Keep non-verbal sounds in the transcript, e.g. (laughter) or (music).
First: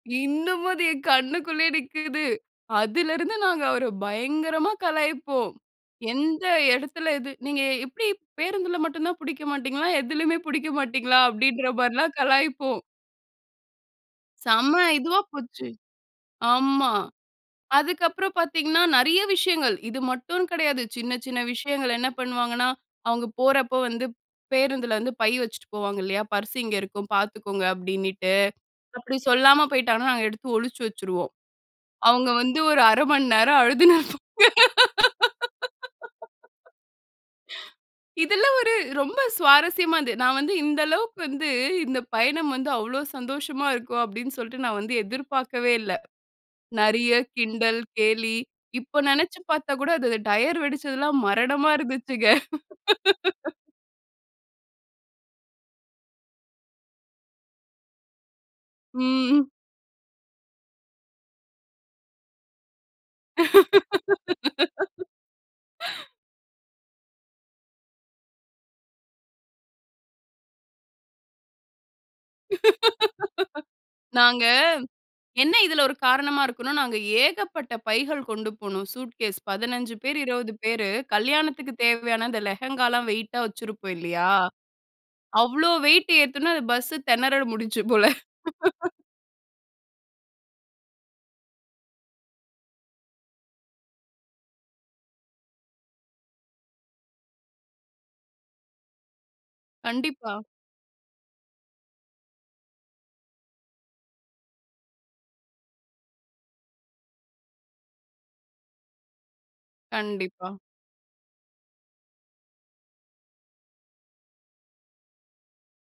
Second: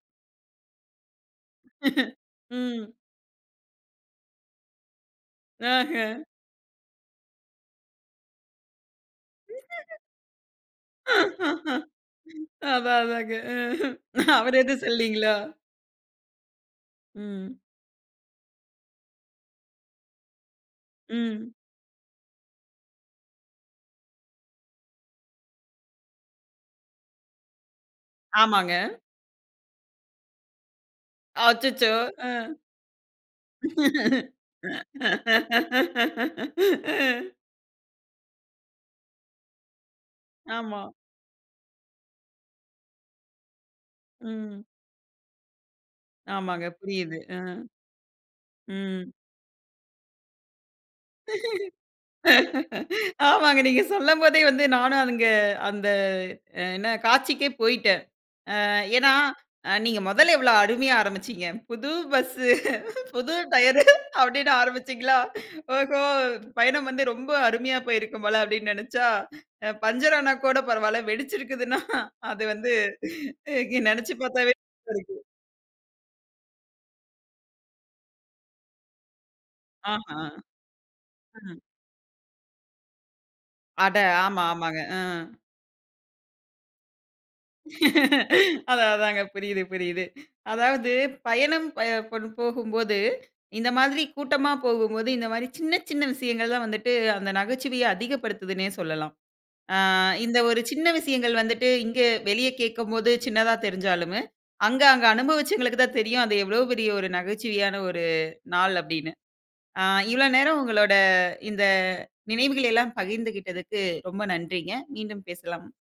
இன்னமும் அது என் கண்ணுக்குள்ளேயே (chuckles) நிக்குது. ம். அதிலிருந்து நாங்க அவர பயங்கரமா கலாய்ப்போம், அஹ்ம். எந்த இடத்துல இது? "நீங்க எப்படி பேருந்தில மட்டும் தான் புடிக்க மாட்டீங்களா? (giggles) எதுலமே புடிக்க மாட்டீங்களா?" அப்படின்ற (laughs) மாரிலாம் கலாய்ப்போம். அதான், அதாங்க. ம். அவரு செம்ம எதுவும் இதுவா சொல்லீங்களா? போச்சு ஆமா. ம். அதுக்கு அப்புறம் பாத்தீங்கனா, நெறைய விஷயங்கள். இது மட்டும்னு கிடையாது. சின்ன சின்ன ம். விஷயங்கள் என்ன பண்ணுவாங்கனா, அவங்க போறப்போ வந்து பேருந்துல வந்து பை வெச்சுட்டு போவாங்க இல்லையா, "பர்ஸ் இங்க இருக்கும் பாத்துக்கோங்க" அப்டினுட்டு. ஆமாங்க. அப்படி சொல்லாம போய்ட்டா, நாங்க எடுத்து ஒழிச்சு வெச்சுருவோம். அச்சச்சோ! அவங்க அ. வந்து ஒரு 1/2 மணி நேரம் அழுதுன்னு (laughs) (laughs) இதெல்லாம் ஒரு ரொம்ப சுவாரஸ்யமா இருந்தது. நான் வந்து ஆமா. இந்த அளவுக்கு வந்து, இந்த பயணம் வந்து அவ்ளோ சந்தோஷமா இருக்கும் அப்படின்னு ம். சொல்ட்டு நான் வந்து எதிர்பாக்கவே இல்ல. ஆமாங்க, நெறைய புரிது. அ. கிண்டல், கேலி, இப்போ ம். நெனச்சு பார்த்தா கூட, அது டையர் வெடுச்சது எல்லாம் மரணமா (chuckles) இருந்துச்சுங்க. ஆமாங்க. (laughs) நீங்க சொல்லம்போதே வந்து நானு, அங்க அந்த என்ன காட்சிக்கே போய்ட்ட. அ ஏன்னா, ம். நீங்க மொதல்ல எவ்ளோ அருமையா ஆரம்பிச்சீங்க. புது பஸ், புது டையரு அப்டினு ஆரம்பிச்சிங்களா? ஓஹோ! (laughs) பயணம் வந்து ரொம்ப அருமையா போயிருக்கும் போல! அப்டினு நெனச்சா, அ பஞ்சர் ஆனா கூட பரவால, வெடிச்சுருக்குதுன்னா, அது வந்து (laughs) நினைச்சு நாங்க, பாத்தாலே பயமாருக்கு. என்ன இதுல ஒரு காரணமா இருக்குன்னா, நாங்க ஏகப்பட்ட பைகள் கொண்டு போனோம். சூட்கேஸ் 15 பேர் ஆஹம். 20 பேரு ம். கல்யாணத்திற்கு தேவையான அந்த லெஹெங்காலாம் வெய்ட்டா வெச்சுருபோம் அட! இல்லையா? ஆமா, ஆமாங்க. அ. அவ்வளோ வெய்ட் ஏத்துன அந்த பஸ் திணற முடிஞ்ச்சு போல. (chuckles) அதா, (laughs) அதாங்க. புரியுது, புரியுது. அதாவது பயணம் ப பண் போகும்போது, இந்த மாரி கூட்டமா போகும்போது, இந்த மாரி சின்ன, சின்ன விஷயங்கள் தான் வந்துட்டு அந்த நகைச்சுவைய அதிகப்படுத்துதுனே சொல்லலாம். ஆ, இந்த கண்டிப்பா. ஒரு சின்ன விஷயங்கள் வந்துட்டு இங்க வெளிய கேட்கும்போது சின்னதா தெரிஞ்சாலும், அங்க அங்க அனுபவச்சங்களுக்கு தான் தெரியும், அது எவ்வளவு பெரிய ஒரு நகைச்சுவையான ஒரு நாள் அப்டின்னு. ஆ இவ்வளவு கண்டிப்பா. நேரம் உங்களோட இந்த நினைவுகள் எல்லாம் பகிர்ந்துகிட்டத்துக்கு ரொம்ப நன்றிங்க. மீண்டும் பேசலாம்.